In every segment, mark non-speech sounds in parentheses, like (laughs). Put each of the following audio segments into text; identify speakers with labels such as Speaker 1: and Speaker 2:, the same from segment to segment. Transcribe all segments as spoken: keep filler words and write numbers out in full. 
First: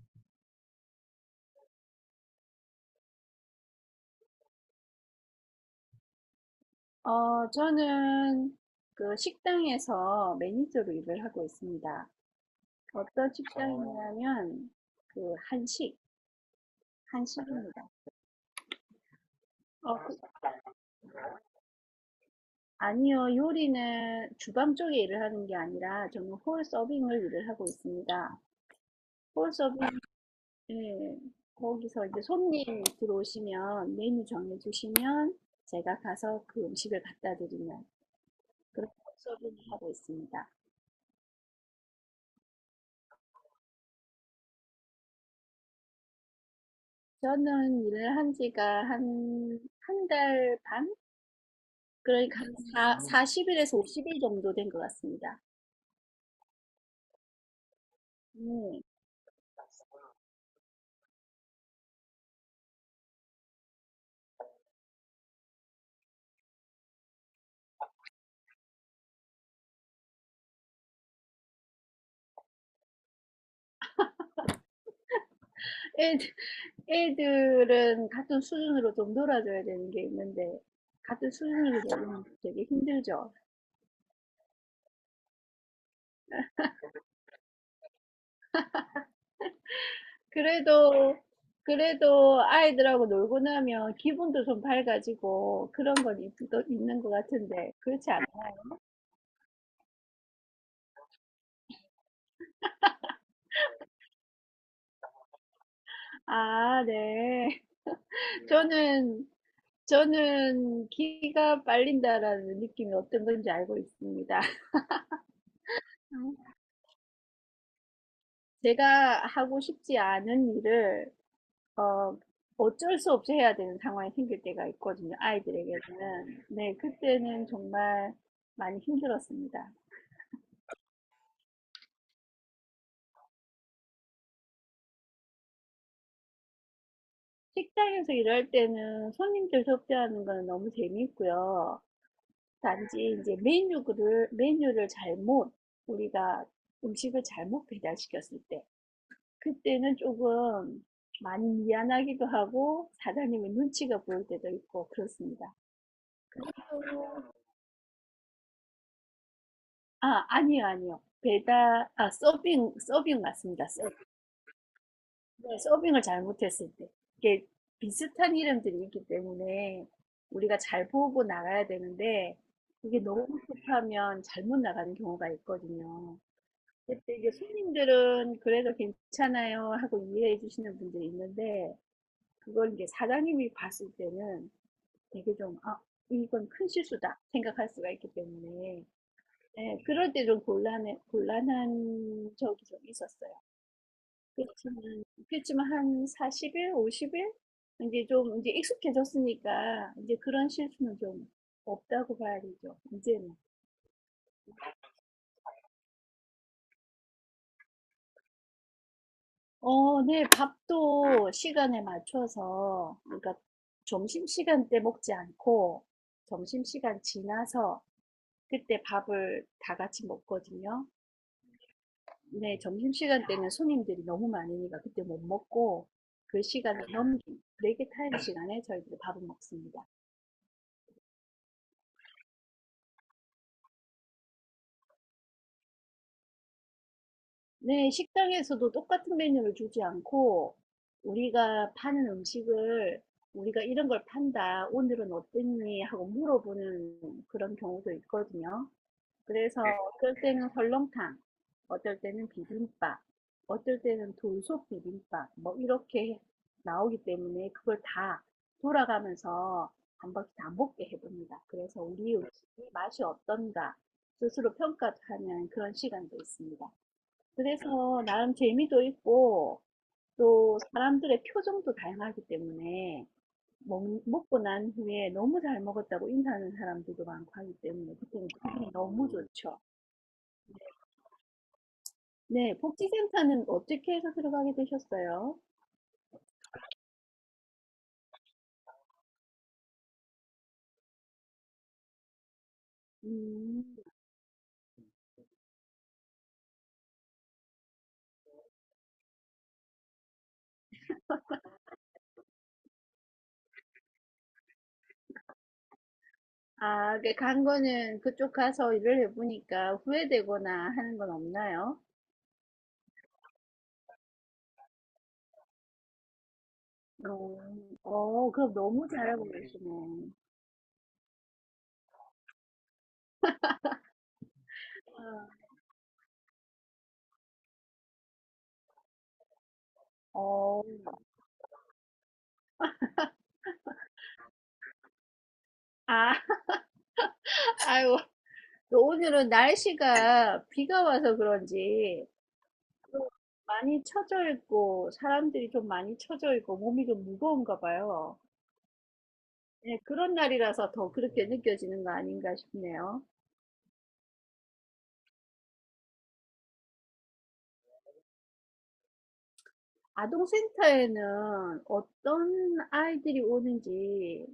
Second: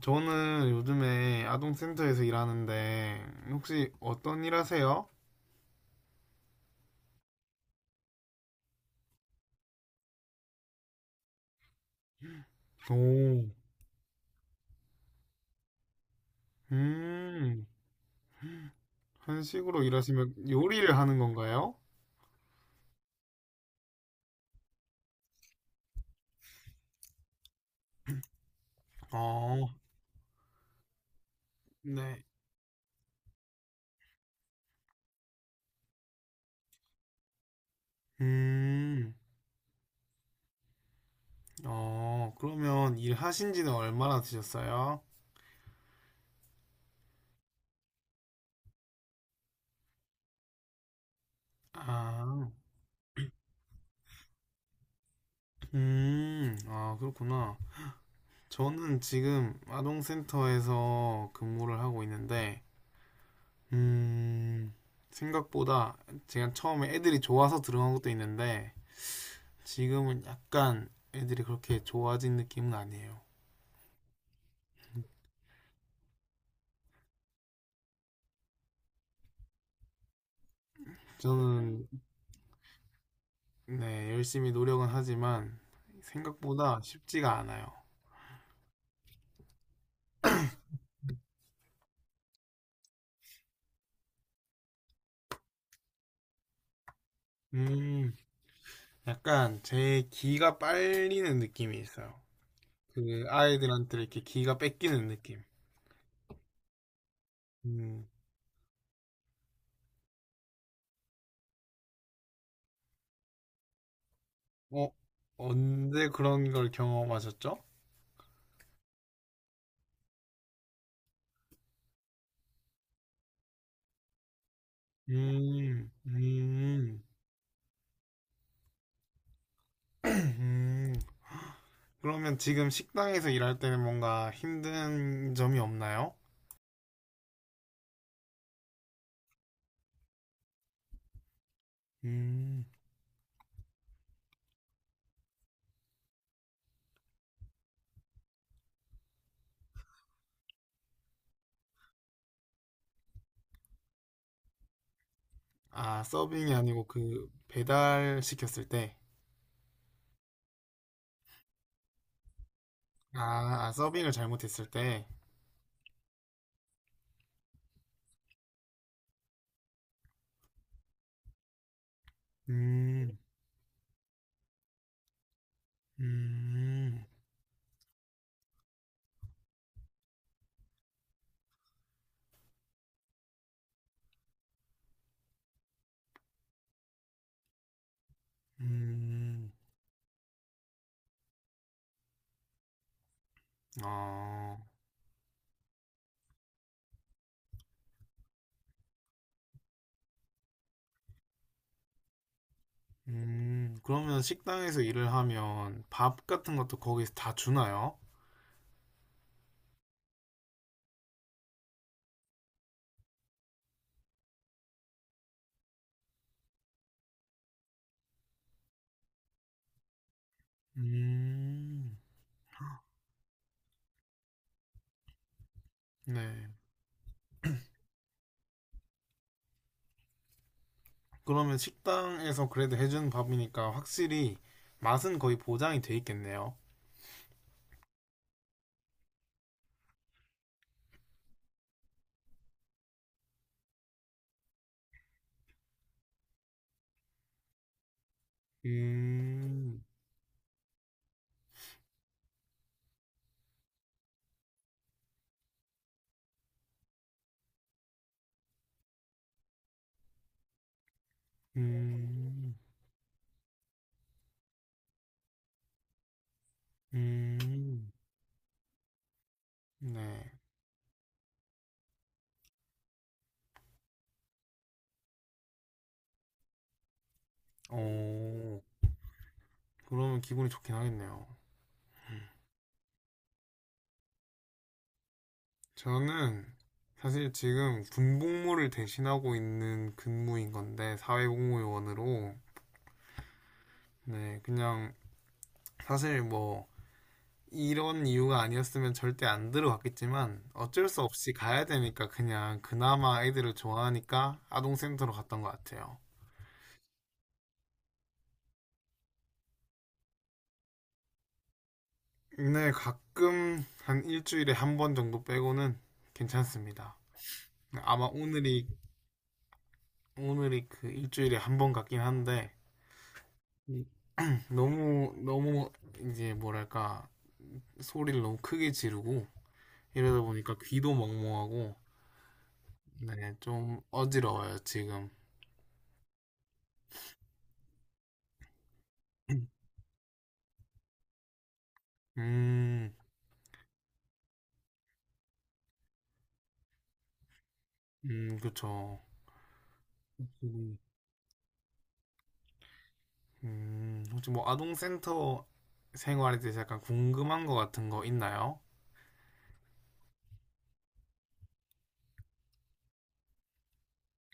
Speaker 1: 저는 요즘에 아동센터에서 일하는데 혹시 어떤 일 하세요?
Speaker 2: 어, 저는 그 식당에서 매니저로 일을 하고 있습니다. 어떤 어,
Speaker 1: 오.
Speaker 2: 식당이냐면 그 한식,
Speaker 1: 음,
Speaker 2: 한식입니다.
Speaker 1: 한식으로
Speaker 2: 어, 그-
Speaker 1: 일하시면 요리를 하는 건가요?
Speaker 2: 아니요, 요리는 주방 쪽에 일을 하는 게 아니라 저는 홀 서빙을 일을 하고 있습니다. 홀
Speaker 1: 어,
Speaker 2: 서빙, 예, 거기서 이제
Speaker 1: 네.
Speaker 2: 손님 들어오시면 메뉴 정해주시면 제가 가서 그 음식을 갖다 드리는 그런
Speaker 1: 음,
Speaker 2: 홀 서빙을 하고 있습니다.
Speaker 1: 어, 그러면 일하신 지는 얼마나 되셨어요?
Speaker 2: 저는 일을 한 지가 한, 한 달 반? 그러니까
Speaker 1: 아,
Speaker 2: 한 사, 사십 일에서 오십 일 정도 된 것 같습니다.
Speaker 1: 음, 아, 그렇구나.
Speaker 2: 음,
Speaker 1: 저는 지금 아동센터에서 근무를 하고 있는데, 음, 생각보다 제가 처음에 애들이 좋아서 들어간 것도 있는데, 지금은 약간 애들이 그렇게 좋아진 느낌은 아니에요.
Speaker 2: 애들, 애들은 같은 수준으로 좀 놀아줘야 되는 게 있는데, 같은 수준으로
Speaker 1: 저는
Speaker 2: 놀면 되게 힘들죠.
Speaker 1: 네, 열심히 노력은 하지만 생각보다 쉽지가 않아요.
Speaker 2: 그래도, 그래도 아이들하고 놀고 나면 기분도 좀 밝아지고 그런 건 있- 또 있는 것 같은데, 그렇지
Speaker 1: 음,
Speaker 2: 않아요?
Speaker 1: 약간 제 기가 빨리는 느낌이 있어요. 그 아이들한테 이렇게 기가 뺏기는 느낌.
Speaker 2: 아, 네.
Speaker 1: 음,
Speaker 2: 저는, 저는 기가 빨린다라는 느낌이 어떤 건지 알고 있습니다.
Speaker 1: 어, 언제 그런
Speaker 2: (laughs)
Speaker 1: 걸 경험하셨죠?
Speaker 2: 제가 하고 싶지 않은 일을 어, 어쩔 수 없이 해야 되는 상황이 생길 때가 있거든요.
Speaker 1: 음,
Speaker 2: 아이들에게는. 네,
Speaker 1: 음,
Speaker 2: 그때는 정말 많이 힘들었습니다.
Speaker 1: (clears throat) 음. 그러면 지금 식당에서 일할 때는 뭔가 힘든 점이 없나요?
Speaker 2: 식당에서 일할 때는 손님들 접대하는 거는 너무 재미있고요.
Speaker 1: 음.
Speaker 2: 단지 이제 메뉴를 메뉴를 잘못 우리가 음식을 잘못 배달시켰을 때 그때는 조금 많이 미안하기도 하고 사장님의 눈치가 보일 때도 있고 그렇습니다.
Speaker 1: 아, 서빙이 아니고 그 배달 시켰을 때.
Speaker 2: 아, 아니요, 아니요. 배달, 아, 서빙, 서빙
Speaker 1: 아,
Speaker 2: 맞습니다.
Speaker 1: 아,
Speaker 2: 서,
Speaker 1: 서빙을 잘못했을 때.
Speaker 2: 네, 서빙을 잘못했을 때. 이게 비슷한 이름들이 있기 때문에 우리가 잘 보고 나가야 되는데 이게
Speaker 1: 음,
Speaker 2: 너무 급하면 잘못 나가는 경우가 있거든요.
Speaker 1: 음,
Speaker 2: 그때 이제 손님들은 그래도 괜찮아요 하고 이해해 주시는 분들이 있는데 그걸 이제 사장님이 봤을 때는 되게 좀, 아, 이건 큰 실수다 생각할 수가 있기 때문에
Speaker 1: 음,
Speaker 2: 네, 그럴 때 좀 곤란해, 곤란한 적이 좀 있었어요.
Speaker 1: 어,
Speaker 2: 그렇지만, 그렇지만 한 사십 일, 오십 일? 이제 좀, 이제 익숙해졌으니까, 이제 그런 실수는 좀 없다고 봐야 되죠, 이제는.
Speaker 1: 음. 그러면 식당에서 일을 하면 밥 같은 것도 거기서 다 주나요?
Speaker 2: 어, 네, 밥도 시간에 맞춰서, 그러니까 점심시간 때 먹지 않고, 점심시간 지나서, 그때 밥을 다 같이 먹거든요.
Speaker 1: 음,
Speaker 2: 네, 점심시간 때는 손님들이 너무 많으니까 그때 못 먹고 그
Speaker 1: 네.
Speaker 2: 시간을 넘긴 브레이크 타임 시간에 저희들이 밥을 먹습니다.
Speaker 1: 그러면 식당에서 그래도 해주는 밥이니까 확실히 맛은 거의 보장이 돼 있겠네요.
Speaker 2: 네, 식당에서도 똑같은 메뉴를 주지 않고 우리가 파는 음식을 우리가 이런 걸 판다, 오늘은 어땠니? 하고 물어보는 그런 경우도 있거든요. 그래서 네.
Speaker 1: 음,
Speaker 2: 어떨 때는 설렁탕, 어떨 때는 비빔밥, 어떨 때는 돌솥 비빔밥, 뭐 이렇게 나오기 때문에 그걸 다 돌아가면서 한 번씩 다 먹게 해봅니다. 그래서 우리
Speaker 1: 음,
Speaker 2: 음식이 맛이 어떤가 스스로 평가하는 그런 시간도 있습니다.
Speaker 1: 음,
Speaker 2: 그래서 나름 재미도 있고
Speaker 1: 네.
Speaker 2: 또 사람들의 표정도 다양하기 때문에 먹, 먹고 난 후에 너무 잘 먹었다고 인사하는 사람들도 많고 하기 때문에 그때는
Speaker 1: 오.
Speaker 2: 너무 좋죠.
Speaker 1: 그러면 기분이 좋긴 하겠네요. 음.
Speaker 2: 네. 복지센터는 어떻게 해서 들어가게 되셨어요?
Speaker 1: 저는 사실 지금 군복무를 대신하고 있는 근무인 건데 사회복무요원으로.
Speaker 2: 음.
Speaker 1: 네, 그냥 사실 뭐 이런 이유가 아니었으면 절대 안 들어갔겠지만 어쩔 수 없이 가야 되니까 그냥 그나마 애들을 좋아하니까 아동센터로 갔던 것 같아요.
Speaker 2: 아, 그 간 거는 그쪽 가서 일을 해 보니까 후회되거나 하는 건 없나요?
Speaker 1: 네, 가끔 한 일주일에 한 번 정도 빼고는 괜찮습니다.
Speaker 2: 어.
Speaker 1: 아마
Speaker 2: 어, 그럼
Speaker 1: 오늘이
Speaker 2: 너무 잘하고 계시네.
Speaker 1: 오늘이 그 일주일에 한 번 같긴 한데 너무 너무 이제 뭐랄까 소리를 너무 크게 지르고 이러다 보니까
Speaker 2: 어.
Speaker 1: 귀도 멍멍하고 네, 좀 어지러워요 지금.
Speaker 2: 아. (laughs) 아유, 또 오늘은
Speaker 1: (clears throat)
Speaker 2: 날씨가 비가 와서 그런지
Speaker 1: 음,
Speaker 2: 좀 많이 처져 있고 사람들이 좀 많이 처져 있고 몸이 좀 무거운가 봐요.
Speaker 1: 음, 그쵸.
Speaker 2: 네, 그런 날이라서 더 그렇게 느껴지는 거 아닌가 싶네요.
Speaker 1: 음, 혹시 뭐 아동센터 생활에 대해서 약간 궁금한 거 같은 거 있나요?
Speaker 2: 아동센터에는 어떤 아이들이 오는지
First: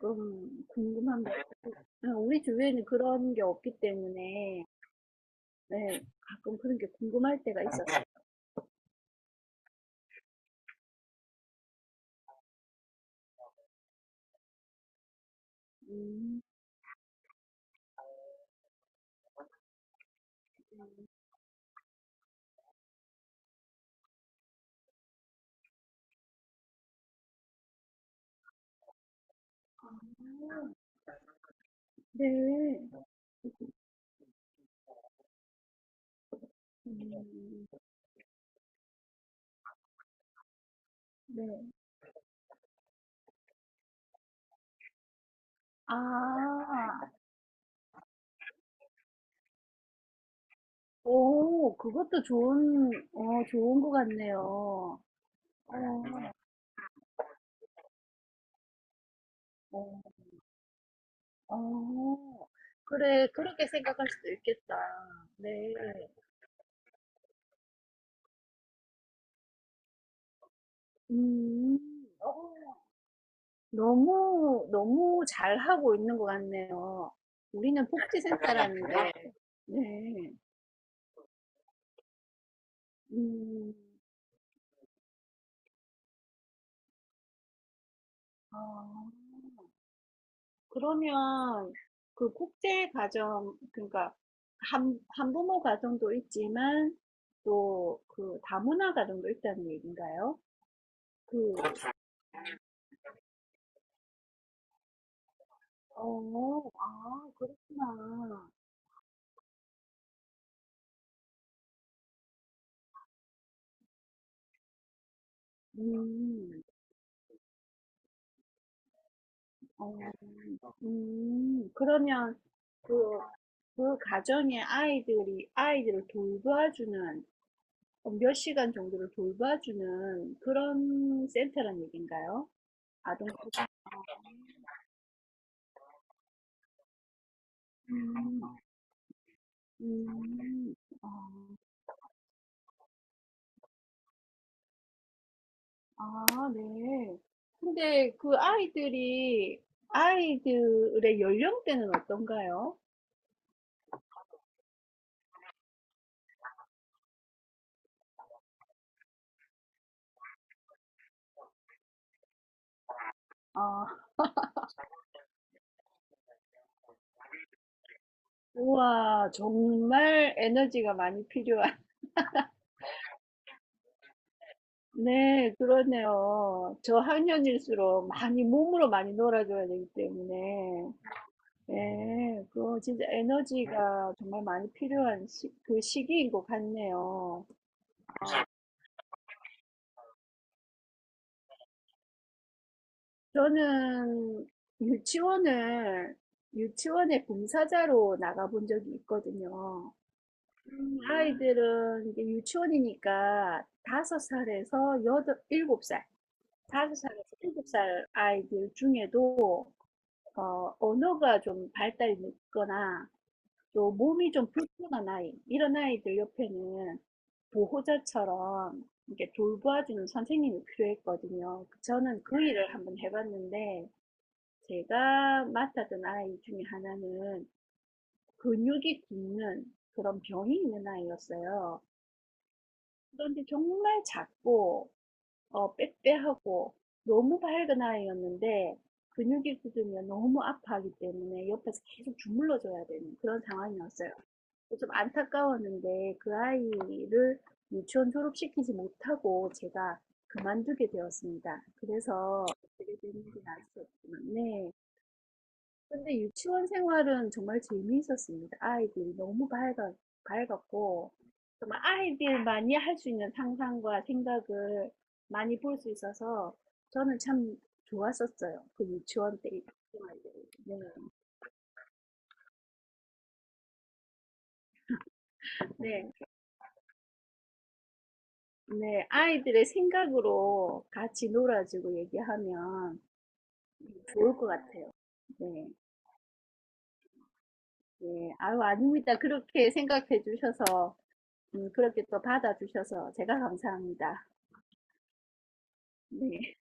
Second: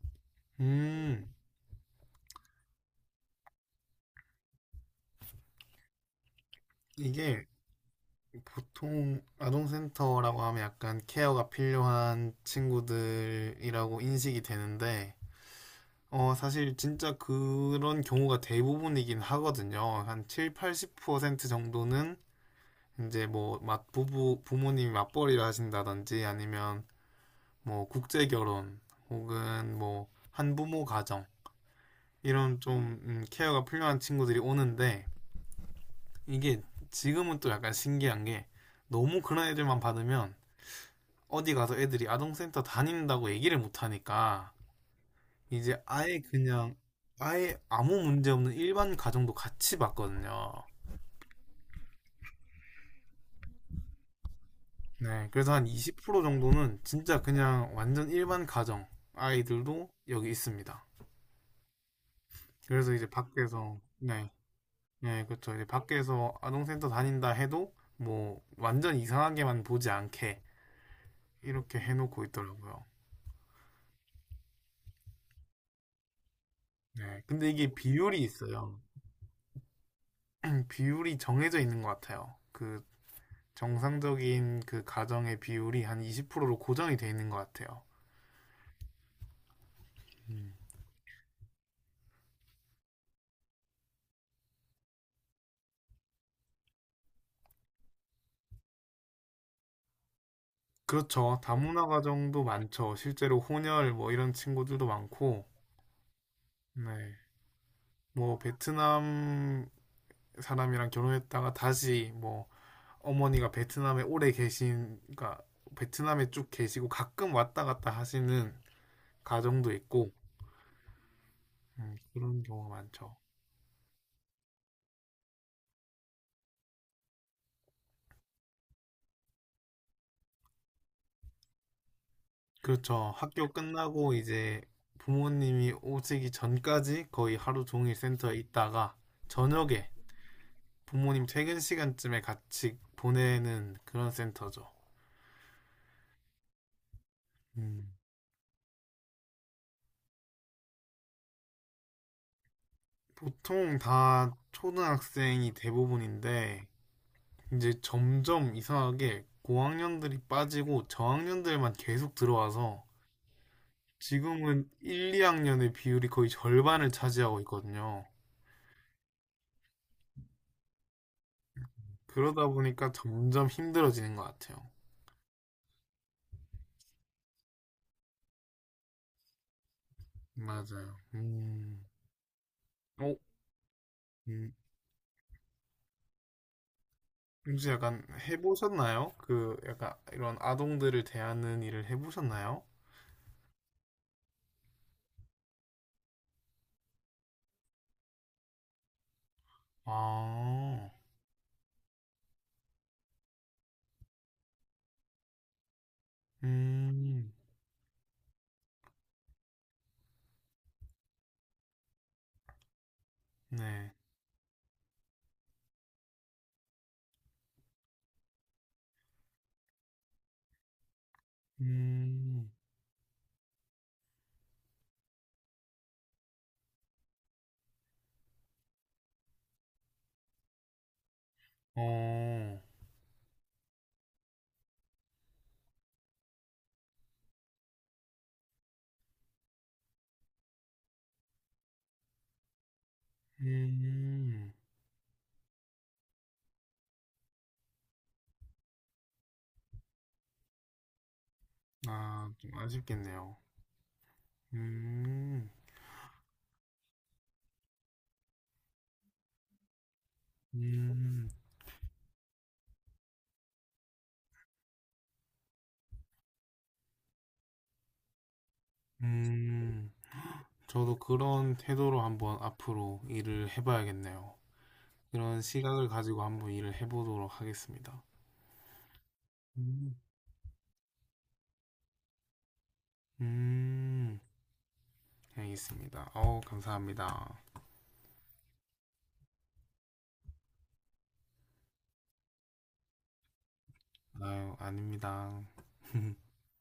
Speaker 2: 조금
Speaker 1: 음,
Speaker 2: 궁금합니다. 네, 우리 주위에는 그런 게 없기 때문에 네, 가끔 그런 게 궁금할
Speaker 1: 이게
Speaker 2: 때가 있어요.
Speaker 1: 보통 아동센터라고 하면 약간 케어가 필요한 친구들이라고 인식이 되는데 어,
Speaker 2: 음,
Speaker 1: 사실 진짜 그런 경우가 대부분이긴 하거든요. 한 칠, 팔십 퍼센트 정도는 이제 뭐 맞부부 부모님이 맞벌이를 하신다든지 아니면 뭐 국제 결혼 혹은 뭐 한부모 가정 이런
Speaker 2: 네.
Speaker 1: 좀 음, 케어가 필요한 친구들이 오는데 이게 지금은 또
Speaker 2: 음,
Speaker 1: 약간 신기한 게 너무 그런 애들만 받으면 어디
Speaker 2: 네.
Speaker 1: 가서 애들이 아동센터 다닌다고 얘기를 못 하니까 이제
Speaker 2: 아,
Speaker 1: 아예 그냥 아예 아무 문제 없는 일반 가정도 같이 봤거든요.
Speaker 2: 오, 그것도 좋은, 어, 좋은 것 같네요. 어,
Speaker 1: 네, 그래서 한 이십 퍼센트 정도는 진짜 그냥 완전 일반 가정 아이들도
Speaker 2: 어,
Speaker 1: 여기 있습니다.
Speaker 2: 어.
Speaker 1: 그래서 이제
Speaker 2: 그래, 그렇게
Speaker 1: 밖에서.
Speaker 2: 생각할
Speaker 1: 네,
Speaker 2: 수도 있겠다.
Speaker 1: 네,
Speaker 2: 네.
Speaker 1: 그렇죠. 이제 밖에서 아동센터 다닌다 해도 뭐 완전 이상하게만 보지 않게
Speaker 2: 음,
Speaker 1: 이렇게 해놓고
Speaker 2: 어.
Speaker 1: 있더라고요.
Speaker 2: 너무, 너무 잘하고 있는 것 같네요.
Speaker 1: 네, 근데 이게
Speaker 2: 우리는
Speaker 1: 비율이 있어요.
Speaker 2: 복지센터라는데, (laughs) 네.
Speaker 1: 음, 비율이 정해져 있는 것 같아요. 그
Speaker 2: 음,
Speaker 1: 정상적인 그 가정의 비율이 한 이십 퍼센트로 고정이 돼 있는 것 같아요.
Speaker 2: 어,
Speaker 1: 음.
Speaker 2: 그러면 그 국제 가정, 그러니까 한, 한부모 가정도 있지만 또 그 다문화 가정도 있다는 얘기인가요?
Speaker 1: 그렇죠.
Speaker 2: 그,
Speaker 1: 다문화
Speaker 2: 그렇죠.
Speaker 1: 가정도 많죠. 실제로 혼혈 뭐 이런 친구들도 많고,
Speaker 2: 어,
Speaker 1: 네.
Speaker 2: 아,
Speaker 1: 뭐
Speaker 2: 그렇구나.
Speaker 1: 베트남 사람이랑 결혼했다가 다시 뭐 어머니가 베트남에 오래 계신, 그러니까 베트남에 쭉
Speaker 2: 음,
Speaker 1: 계시고 가끔 왔다 갔다 하시는 가정도
Speaker 2: 어,
Speaker 1: 있고,
Speaker 2: 음,
Speaker 1: 음,
Speaker 2: 그러면
Speaker 1: 그런 경우가 많죠.
Speaker 2: 그 그 가정에 아이들이 아이들을 돌봐주는 어, 몇 시간 정도를 돌봐주는 그런 센터란 얘기인가요?
Speaker 1: 그렇죠.
Speaker 2: 아동 프로
Speaker 1: 학교
Speaker 2: 그렇죠.
Speaker 1: 끝나고 이제 부모님이 오시기 전까지 거의 하루 종일 센터에
Speaker 2: 음,
Speaker 1: 있다가 저녁에
Speaker 2: 음, 아,
Speaker 1: 부모님 퇴근 시간쯤에 같이 보내는 그런 센터죠.
Speaker 2: 아, 네.
Speaker 1: 음.
Speaker 2: 근데 그 아이들이 아이들의 연령대는 어떤가요?
Speaker 1: 보통 다 초등학생이 대부분인데 이제 점점 이상하게 고학년들이 빠지고 저학년들만 계속 들어와서
Speaker 2: 아,
Speaker 1: 지금은 일, 이 학년의 비율이 거의 절반을 차지하고 있거든요.
Speaker 2: 우와, 정말 에너지가 많이 필요한. (laughs)
Speaker 1: 그러다 보니까 점점 힘들어지는 것 같아요.
Speaker 2: 네, 그러네요. 저학년일수록 많이 몸으로 많이 놀아줘야 되기 때문에.
Speaker 1: 맞아요. 음.
Speaker 2: 네, 그거 진짜
Speaker 1: 어?
Speaker 2: 에너지가 정말
Speaker 1: 음.
Speaker 2: 많이 필요한 시, 그 시기인 것 같네요.
Speaker 1: 혹시 약간 해보셨나요? 그 약간 이런 아동들을 대하는 일을 해보셨나요?
Speaker 2: 저는 유치원을, 유치원의 봉사자로 나가본 적이 있거든요.
Speaker 1: 아.
Speaker 2: 음, 아이들은 이제 유치원이니까 다섯 살에서 여덟, 일곱 살 다섯 살에서
Speaker 1: 음.
Speaker 2: 일곱 살 아이들 중에도 어, 언어가 좀 발달이 늦거나 또
Speaker 1: 네.
Speaker 2: 몸이 좀 불편한 아이, 이런 아이들 옆에는 보호자처럼 이렇게 돌봐주는 선생님이 필요했거든요. 그 저는 그
Speaker 1: 음.
Speaker 2: 일을 한번 해봤는데, 제가 맡았던 아이 중에 하나는 근육이 굳는 그런 병이 있는 아이였어요.
Speaker 1: 어.
Speaker 2: 그런데 정말 작고, 어, 빼빼하고, 너무 밝은 아이였는데, 근육이 굳으면 너무 아파하기 때문에 옆에서 계속 주물러줘야 되는 그런 상황이었어요.
Speaker 1: 음.
Speaker 2: 좀 안타까웠는데 그 아이를 유치원 졸업시키지 못하고 제가 그만두게 되었습니다.
Speaker 1: 아,
Speaker 2: 그래서
Speaker 1: 좀
Speaker 2: 어떻게
Speaker 1: 아쉽겠네요.
Speaker 2: 됐는지 알 수 없지만, 네.
Speaker 1: 음.
Speaker 2: 근데 유치원 생활은 정말 재미있었습니다. 아이들이 너무 밝아, 밝았고,
Speaker 1: 음.
Speaker 2: 정말 아이들만이 할 수 있는 상상과 생각을 많이 볼 수 있어서 저는 참 좋았었어요. 그 유치원 때
Speaker 1: 음.
Speaker 2: 생활이. 네.
Speaker 1: 저도 그런 태도로 한번 앞으로 일을 해봐야겠네요. 그런 시각을
Speaker 2: 네.
Speaker 1: 가지고 한번 일을 해보도록 하겠습니다.
Speaker 2: 네, 아이들의
Speaker 1: 음.
Speaker 2: 생각으로 같이 놀아주고 얘기하면
Speaker 1: 음.
Speaker 2: 좋을 것 같아요. 네,
Speaker 1: 알겠습니다. 어우, 감사합니다.
Speaker 2: 네, 아유, 아닙니다. 그렇게 생각해 주셔서, 음, 그렇게 또 받아주셔서 제가 감사합니다.
Speaker 1: 아유, 아닙니다. (laughs)
Speaker 2: 네.